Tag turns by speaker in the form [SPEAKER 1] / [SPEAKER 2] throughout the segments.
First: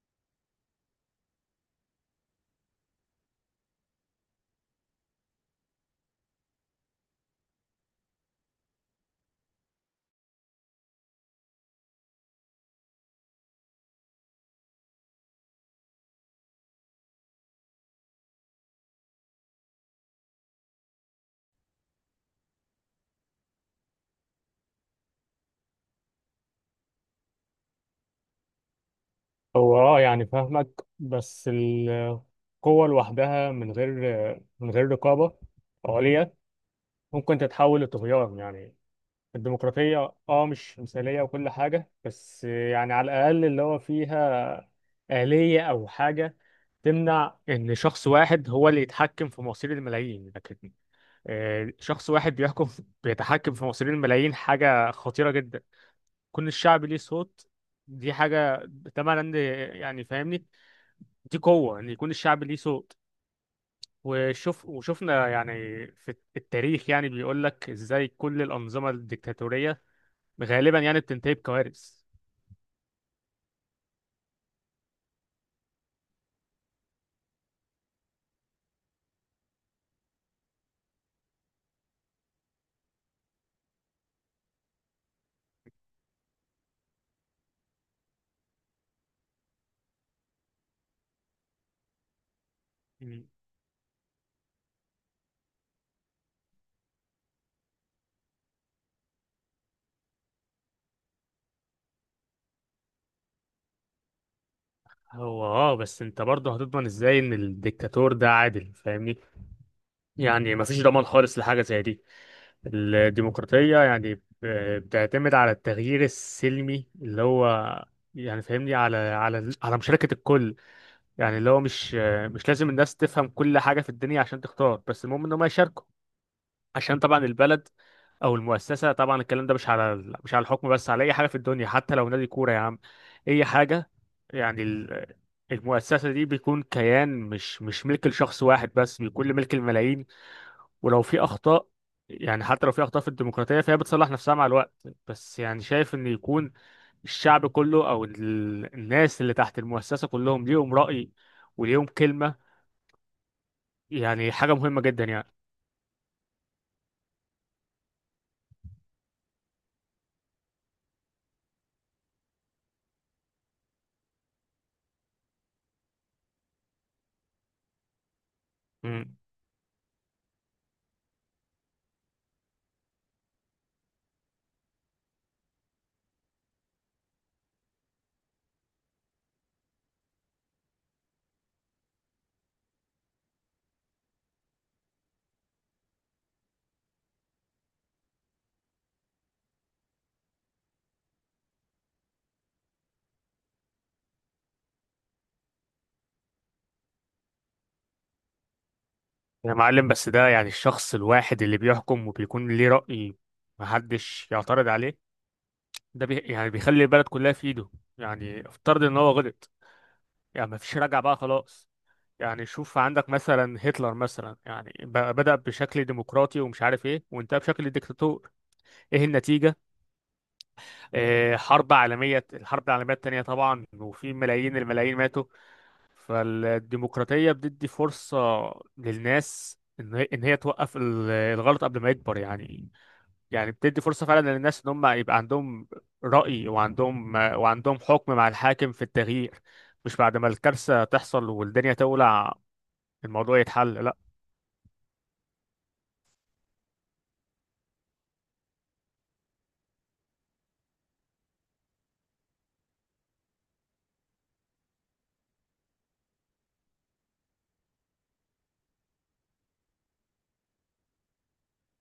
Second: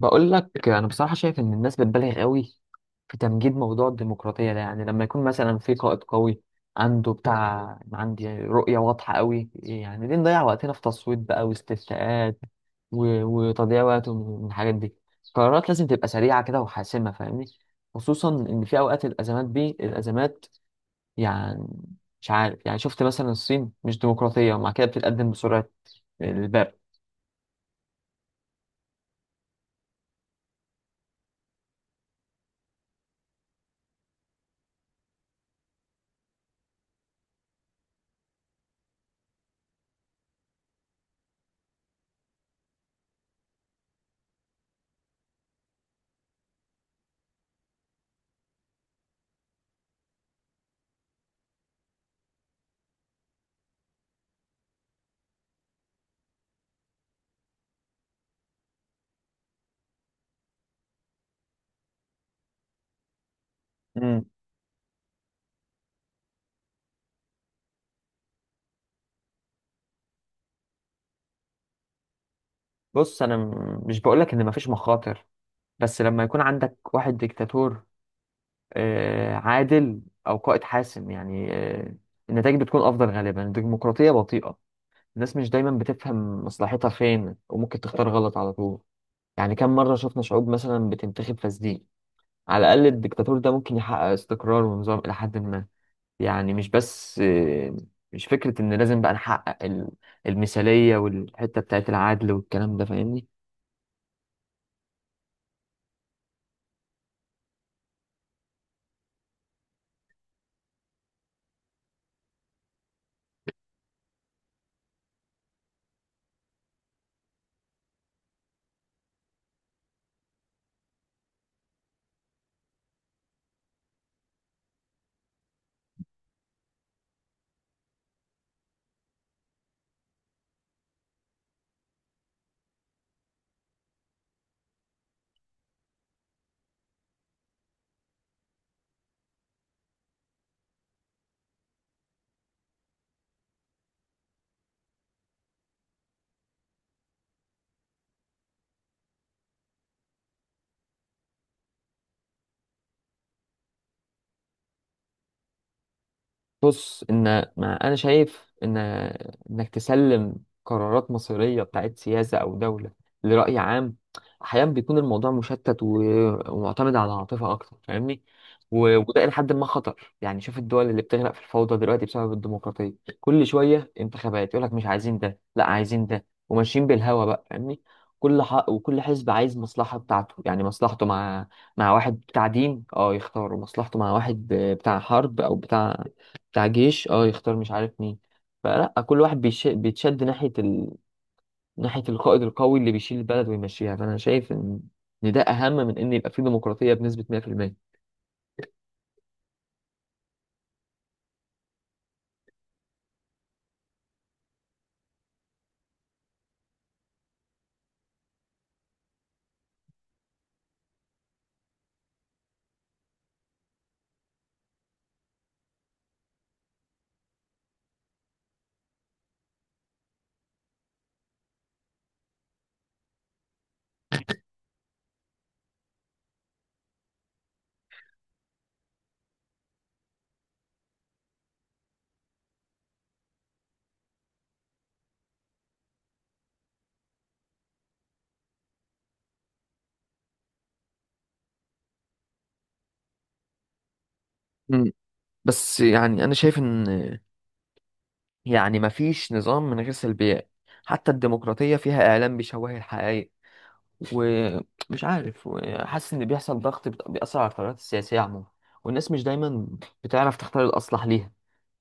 [SPEAKER 1] بقول لك انا بصراحه شايف ان الناس بتبالغ قوي في تمجيد موضوع الديمقراطيه ده. لما يكون مثلا في قائد قوي عنده عندي رؤيه واضحه قوي، ليه نضيع وقتنا في تصويت بقى واستفتاءات و- وتضييع وقت من الحاجات دي. القرارات لازم تبقى سريعه كده وحاسمه، فاهمني؟ خصوصا ان في اوقات الازمات دي الازمات. يعني مش عارف، شفت مثلا الصين مش ديمقراطيه ومع كده بتتقدم بسرعه البرق.
[SPEAKER 2] هو يعني فاهمك. بس القوة لوحدها من غير رقابة عليا ممكن تتحول لطغيان يعني. الديمقراطية مش مثالية وكل حاجة، بس يعني على الأقل اللي هو فيها آلية أو حاجة تمنع إن شخص واحد هو اللي يتحكم في مصير الملايين، لكن شخص واحد بيتحكم في مصير الملايين حاجة خطيرة جدا. كون الشعب ليه صوت دي حاجة تمام عندي يعني فاهمني، دي قوة إن يكون الشعب ليه صوت.
[SPEAKER 1] مم.
[SPEAKER 2] وشفنا يعني في التاريخ، يعني بيقول لك إزاي كل الأنظمة الديكتاتورية غالبا يعني بتنتهي بكوارث.
[SPEAKER 1] بص انا مش بقولك ان مفيش مخاطر، بس لما يكون عندك واحد ديكتاتور آه، عادل أو قائد حاسم، النتائج بتكون أفضل غالبا. الديمقراطية بطيئة، الناس مش دايما بتفهم مصلحتها فين وممكن تختار غلط على طول. كم مرة شفنا شعوب مثلا بتنتخب فاسدين؟ على الأقل
[SPEAKER 2] مم.
[SPEAKER 1] الديكتاتور ده ممكن يحقق استقرار ونظام إلى حد ما. يعني مش بس آه، مش فكرة إن لازم بقى نحقق المثالية والحتة بتاعت العدل والكلام ده، فاهمني؟
[SPEAKER 2] هو بس انت برضه هتضمن ازاي ان الديكتاتور ده عادل؟ فاهمني، يعني مفيش ضمان خالص لحاجة زي دي. الديمقراطية يعني بتعتمد على التغيير السلمي، اللي هو يعني فاهمني، على مشاركة الكل. يعني اللي هو مش لازم الناس تفهم كل حاجة في الدنيا عشان تختار، بس المهم ان هم يشاركوا، عشان طبعا البلد او المؤسسه. طبعا الكلام ده مش على الحكم بس، على اي حاجه في الدنيا حتى لو نادي كوره يا عم. اي حاجه، يعني المؤسسه دي بيكون كيان، مش ملك لشخص واحد بس، بيكون ملك الملايين. ولو في اخطاء، يعني حتى لو في اخطاء في الديمقراطيه، فهي بتصلح نفسها مع الوقت. بس يعني شايف ان يكون الشعب كله او الناس اللي تحت المؤسسه كلهم ليهم راي وليهم كلمه، يعني حاجه مهمه جدا يعني.
[SPEAKER 1] بص ان ما انا شايف ان انك تسلم قرارات مصيريه بتاعت سياسه او دوله لراي عام، احيانا بيكون الموضوع مشتت ومعتمد على العاطفه اكتر، فاهمني؟ وده الى حد ما خطر. شوف الدول اللي بتغرق في الفوضى دلوقتي بسبب الديمقراطيه. كل شويه انتخابات يقول لك مش عايزين ده، لا عايزين ده، وماشيين بالهوا بقى، فاهمني؟ كل حق وكل حزب عايز مصلحه بتاعته. مصلحته مع واحد بتاع دين اه يختاروا، مصلحته مع واحد بتاع حرب او بتاع جيش اه يختار مش عارف مين. فلا كل واحد بيتشد ناحية القائد القوي اللي بيشيل البلد ويمشيها. فأنا شايف إن ده أهم من إن يبقى فيه ديمقراطية بنسبة 100%.
[SPEAKER 2] يا معلم، بس ده يعني الشخص الواحد اللي بيحكم وبيكون ليه رأي محدش يعترض عليه، ده يعني بيخلي البلد كلها في ايده. يعني افترض ان هو غلط، يعني مفيش رجعة بقى خلاص. يعني شوف عندك مثلا هتلر مثلا، يعني بدأ بشكل ديمقراطي ومش عارف ايه، وانتهى بشكل ديكتاتور. ايه النتيجة؟ حرب عالمية، الحرب العالمية التانية طبعا، وفي ملايين الملايين ماتوا. فالديمقراطية بتدي فرصة للناس ان هي إن هي توقف الغلط قبل ما يكبر يعني. يعني بتدي فرصة فعلا للناس ان هم يبقى عندهم رأي، وعندهم حكم مع الحاكم في التغيير، مش بعد ما الكارثة تحصل والدنيا تولع الموضوع يتحل، لا.
[SPEAKER 1] مم. بس أنا شايف إن مفيش نظام من غير سلبيات. حتى الديمقراطية فيها إعلام بيشوه الحقائق، ومش عارف، وحاسس إن بيحصل ضغط بيأثر على القرارات السياسية عموما. والناس مش دايما بتعرف تختار الأصلح ليها،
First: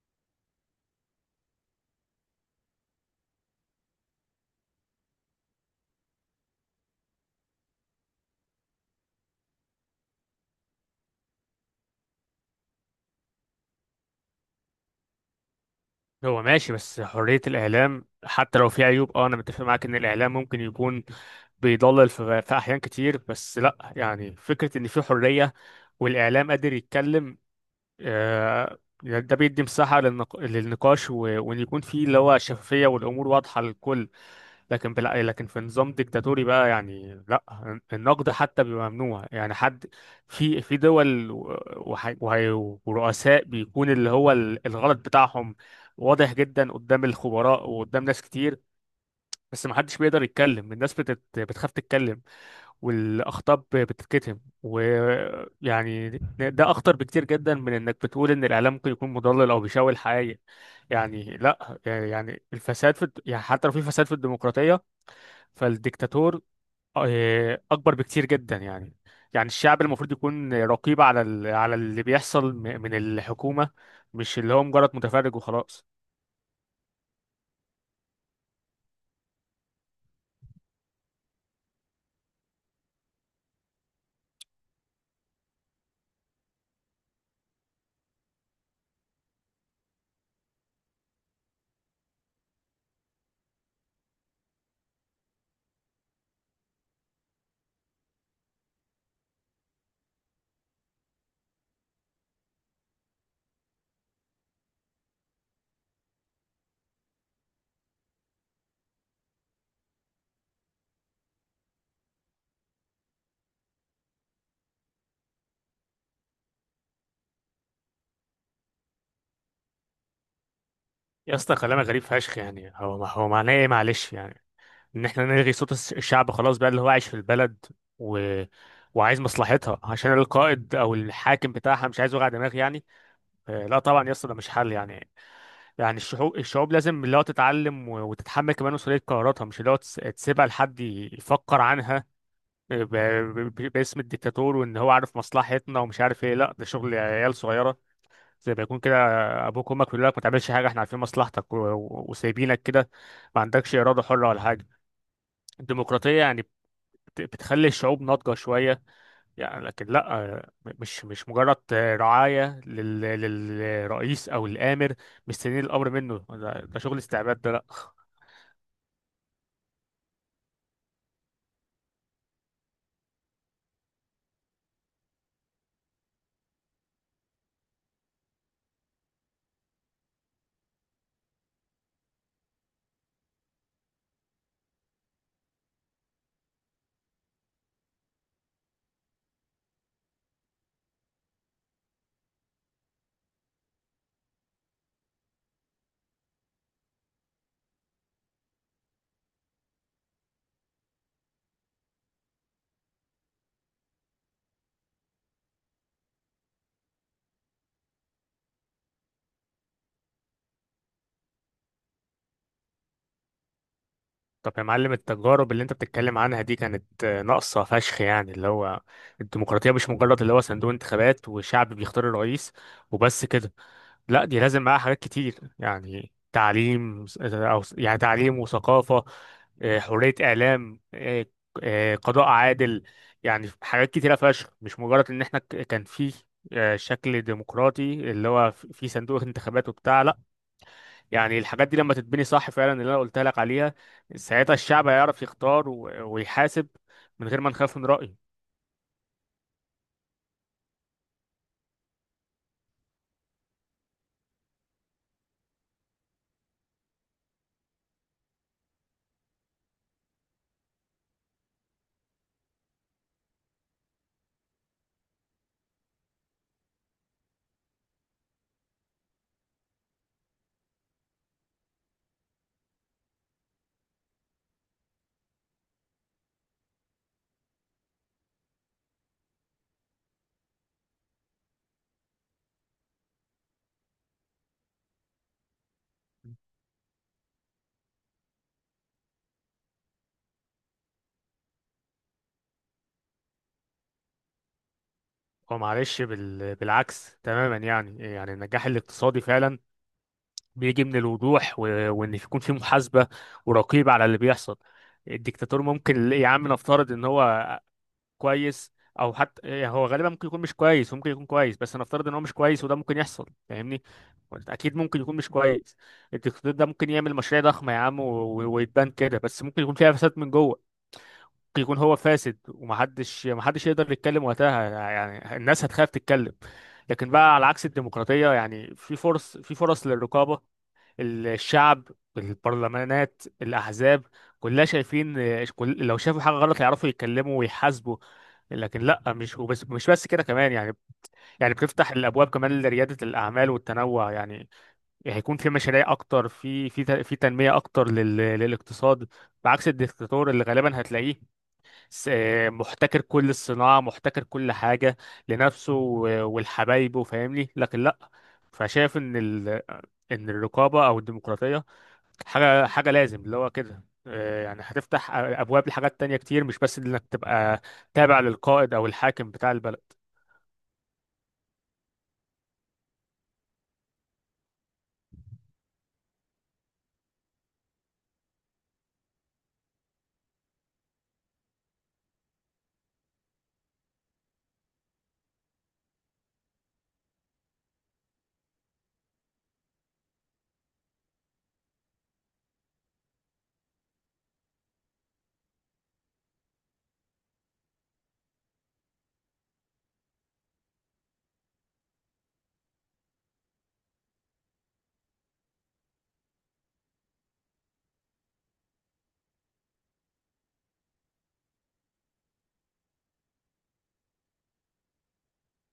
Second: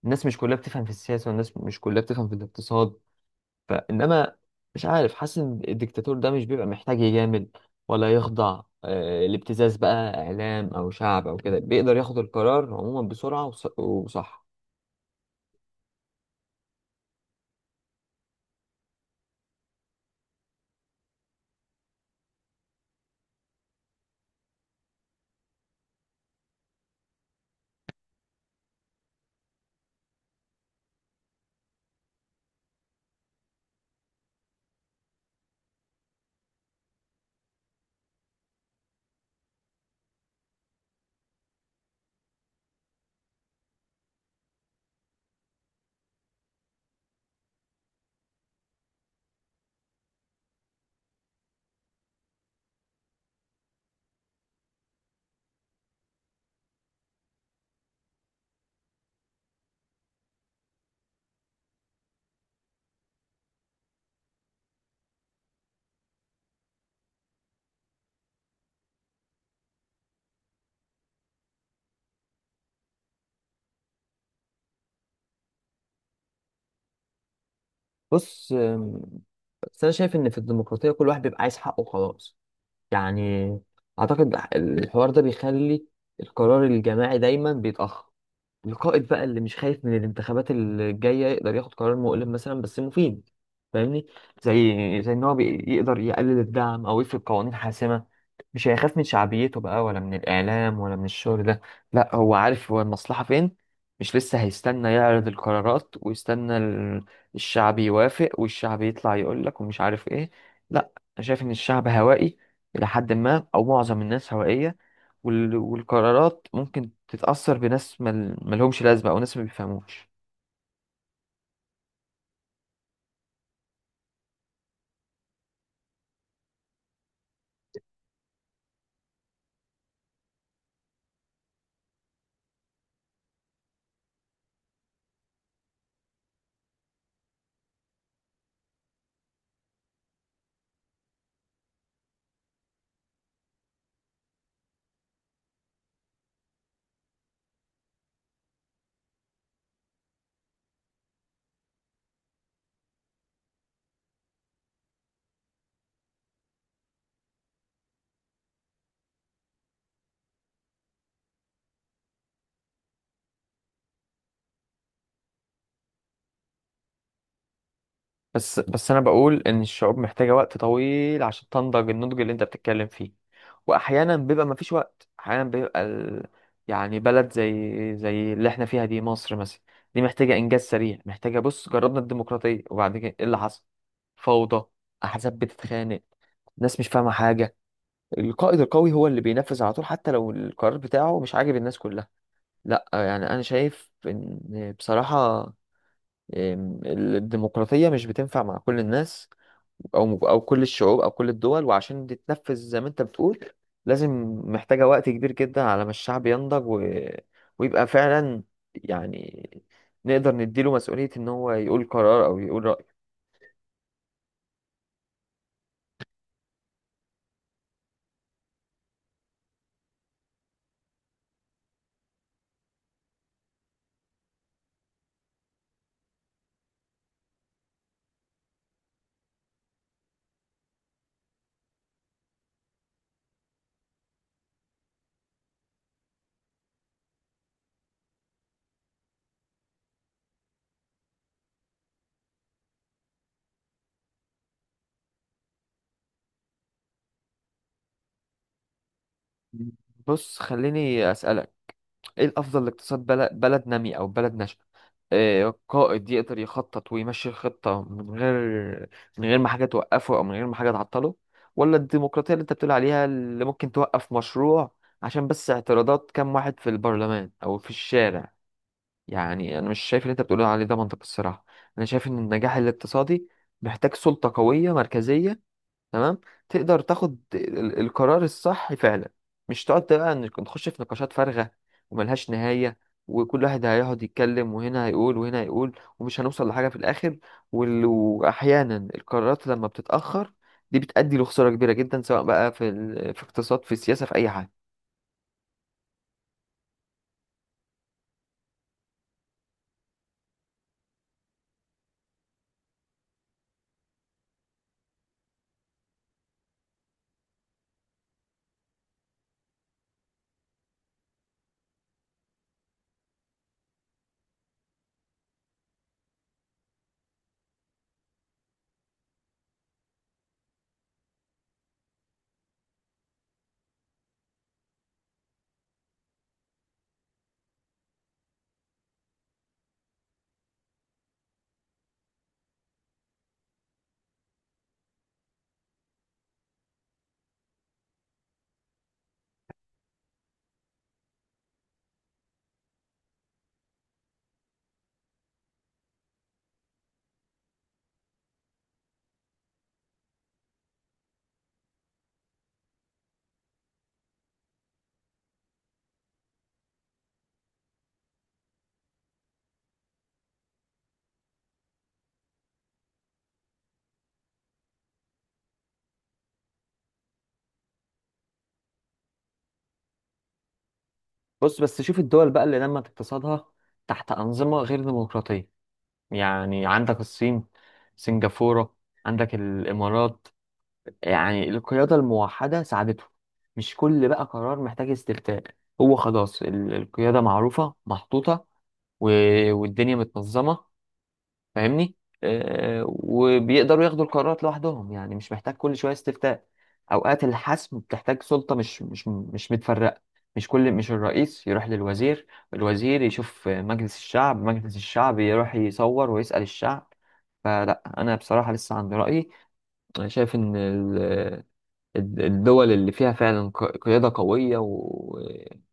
[SPEAKER 1] الناس مش كلها بتفهم في السياسة والناس مش كلها بتفهم في الاقتصاد. فانما مش عارف، حاسس ان الدكتاتور ده مش بيبقى محتاج يجامل ولا يخضع آه، لابتزاز بقى اعلام او شعب او كده، بيقدر ياخد القرار عموما بسرعه وصح.
[SPEAKER 2] هو ماشي، بس حرية الإعلام حتى لو في عيوب أنا متفق معاك إن الإعلام ممكن يكون بيضلل في أحيان كتير، بس لا يعني فكرة إن في حرية والإعلام قادر يتكلم، ده بيدي مساحة للنقاش وإن يكون في اللي هو شفافية والأمور واضحة للكل. لكن في نظام ديكتاتوري بقى، يعني لا النقد حتى بيبقى ممنوع، يعني حد في دول وح- وهي- ورؤساء بيكون اللي هو الغلط بتاعهم واضح جدا قدام الخبراء وقدام ناس كتير، بس ما حدش بيقدر يتكلم، الناس بتخاف تتكلم، والاخطاء بتتكتم، ويعني ده اخطر بكتير جدا من انك بتقول ان الاعلام ممكن يكون مضلل او بيشوه الحقائق. يعني لا، يعني الفساد في يعني حتى لو في فساد في الديمقراطية، فالديكتاتور اكبر بكتير جدا يعني. يعني الشعب المفروض يكون رقيب على اللي بيحصل من الحكومه، مش اللي هو مجرد متفرج وخلاص.
[SPEAKER 1] بص آم، بس انا شايف ان في الديمقراطيه كل واحد بيبقى عايز حقه خلاص. يعني اعتقد الحوار ده بيخلي القرار الجماعي دايما بيتاخر. القائد بقى اللي مش خايف من الانتخابات الجاية يقدر ياخد قرار مؤلم مثلا بس مفيد، فاهمني؟ زي ان هو يقدر يقلل الدعم او يفرض قوانين حاسمة. مش هيخاف من شعبيته بقى، ولا من الإعلام، ولا من الشغل ده. لا، هو عارف هو المصلحة فين. مش لسه هيستنى يعرض القرارات ويستنى الشعب يوافق والشعب يطلع يقول لك ومش عارف ايه. لا، انا شايف ان الشعب هوائي الى حد ما، او معظم الناس هوائية. وال- والقرارات ممكن تتأثر بناس ملهمش لازمة او ناس ما بيفهموش.
[SPEAKER 2] يا اسطى كلامك غريب فشخ، يعني هو معناه ايه معلش؟ يعني ان احنا نلغي صوت الشعب خلاص بقى، اللي هو عايش في البلد و... وعايز مصلحتها، عشان القائد او الحاكم بتاعها مش عايز وجع دماغ يعني؟ لا طبعا يا اسطى، ده مش حل يعني. يعني الشعوب لازم اللي هو تتعلم وتتحمل كمان مسؤولية قراراتها، مش اللي هو تسيبها لحد يفكر عنها باسم الديكتاتور، وان هو عارف مصلحتنا ومش عارف ايه. لا ده شغل عيال صغيرة، زي ما يكون كده ابوك وامك بيقول لك ما تعملش حاجة، احنا عارفين مصلحتك وسايبينك كده، ما عندكش إرادة حرة ولا حاجة. الديمقراطية يعني بتخلي الشعوب ناضجة شوية يعني، لكن لا مش مجرد رعاية للرئيس أو الآمر، مستنيين الأمر منه، ده شغل استعباد ده، لا.
[SPEAKER 1] بس انا بقول ان الشعوب محتاجه وقت طويل عشان تنضج النضج اللي انت بتتكلم فيه. واحيانا بيبقى مفيش وقت، احيانا بيبقى ال... يعني بلد زي اللي احنا فيها دي، مصر مثلا، دي محتاجه انجاز سريع. محتاجه، بص جربنا الديمقراطيه وبعد كده ايه اللي حصل؟ فوضى، احزاب بتتخانق، ناس مش فاهمه حاجه. القائد القوي هو اللي بينفذ على طول حتى لو القرار بتاعه مش عاجب الناس كلها. لا انا شايف ان بصراحه إم، الديمقراطيه مش بتنفع مع كل الناس او كل الشعوب او كل الدول. وعشان تتنفذ زي ما انت بتقول، لازم، محتاجة وقت كبير جدا على ما الشعب ينضج و... ويبقى فعلا يعني نقدر نديله مسؤولية ان هو يقول قرار او يقول رأي.
[SPEAKER 2] طب يا معلم التجارب اللي أنت بتتكلم عنها دي كانت ناقصة فشخ، يعني اللي هو الديمقراطية مش مجرد اللي هو صندوق انتخابات وشعب بيختار الرئيس وبس كده، لا. دي لازم معاها حاجات كتير، يعني تعليم س- او س- يعني تعليم وثقافة، حرية اعلام، قضاء عادل، يعني حاجات كتيرة فشخ، مش مجرد ان احنا كان في شكل ديمقراطي اللي هو في صندوق انتخابات وبتاع، لا. يعني الحاجات دي لما تتبني صح فعلا اللي انا قلت لك عليها، ساعتها الشعب هيعرف يختار ويحاسب من غير ما نخاف من رأيه.
[SPEAKER 1] بص خليني اسألك، ايه الافضل لاقتصاد بلد، بلد نامي او بلد ناشئه؟ آه، قائد يقدر يخطط ويمشي الخطه من غير ما حاجه توقفه او من غير ما حاجه تعطله، ولا الديمقراطيه اللي انت بتقول عليها اللي ممكن توقف مشروع عشان بس اعتراضات كام واحد في البرلمان او في الشارع؟ انا مش شايف اللي انت بتقول عليه ده منطق الصراحه. انا شايف ان النجاح الاقتصادي محتاج سلطه قويه مركزيه، تمام، تقدر تاخد القرار الصح فعلا. مش تقعد بقى إنك نخش في نقاشات فارغة وملهاش نهاية، وكل واحد هيقعد يتكلم وهنا هيقول وهنا هيقول، ومش هنوصل لحاجة في الآخر. وال- وأحيانا القرارات لما بتتأخر دي بتؤدي لخسارة كبيرة جدا، سواء بقى في اقتصاد في السياسة في أي حاجة.
[SPEAKER 2] هو معلش بالعكس تماما يعني. يعني النجاح الاقتصادي فعلا بيجي من الوضوح وان يكون في محاسبه ورقيب على اللي بيحصل. الدكتاتور ممكن يا عم نفترض ان هو كويس، او حتى يعني هو غالبا ممكن يكون مش كويس، وممكن يكون كويس بس هنفترض ان هو مش كويس، وده ممكن يحصل فاهمني، اكيد ممكن يكون مش كويس. الدكتاتور ده ممكن يعمل مشاريع ضخمه يا عم ويتبان كده، بس ممكن يكون فيها فساد من جوه. ممكن يكون هو فاسد، ومحدش محدش يقدر يتكلم وقتها، يعني الناس هتخاف تتكلم. لكن بقى على عكس الديمقراطية، يعني في فرص للرقابة، الشعب، البرلمانات، الأحزاب، كلها شايفين، كل لو شافوا حاجة غلط يعرفوا يتكلموا ويحاسبوا. لكن لا مش بس كده كمان، يعني يعني بتفتح الابواب كمان لرياده الاعمال والتنوع يعني. يعني هيكون في مشاريع اكتر، في تنميه اكتر للاقتصاد، بعكس الدكتاتور اللي غالبا هتلاقيه س- محتكر كل الصناعه، محتكر كل حاجه لنفسه والحبايبه فاهمني. لكن لا، فشايف ان الرقابه او الديمقراطيه حاجة حاجة لازم اللي هو كده، يعني هتفتح أبواب لحاجات تانية كتير، مش بس إنك تبقى تابع للقائد أو الحاكم بتاع البلد.
[SPEAKER 1] بص بس شوف الدول بقى اللي نمت اقتصادها تحت أنظمة غير ديمقراطية. عندك الصين، سنغافورة، عندك الإمارات. القيادة الموحدة ساعدته، مش كل بقى قرار محتاج استفتاء. هو خلاص القيادة معروفة محطوطة و- والدنيا متنظمة، فاهمني؟ آه، وبيقدروا ياخدوا القرارات لوحدهم، مش محتاج كل شوية استفتاء. أوقات الحسم بتحتاج سلطة مش متفرقة. مش كل مش الرئيس يروح للوزير، الوزير يشوف مجلس الشعب، مجلس الشعب يروح يصور ويسأل الشعب. فلا أنا بصراحة لسه عندي رأيي. أنا شايف إن الدول اللي فيها فعلا قيادة قوية و-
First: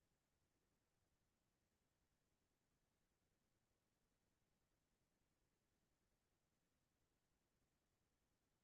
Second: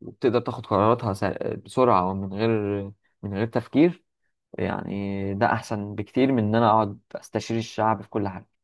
[SPEAKER 1] وبتقدر تاخد قراراتها بسرعة ومن غير من غير تفكير، ده أحسن بكتير من إن أنا أقعد أستشير الشعب في كل حاجة.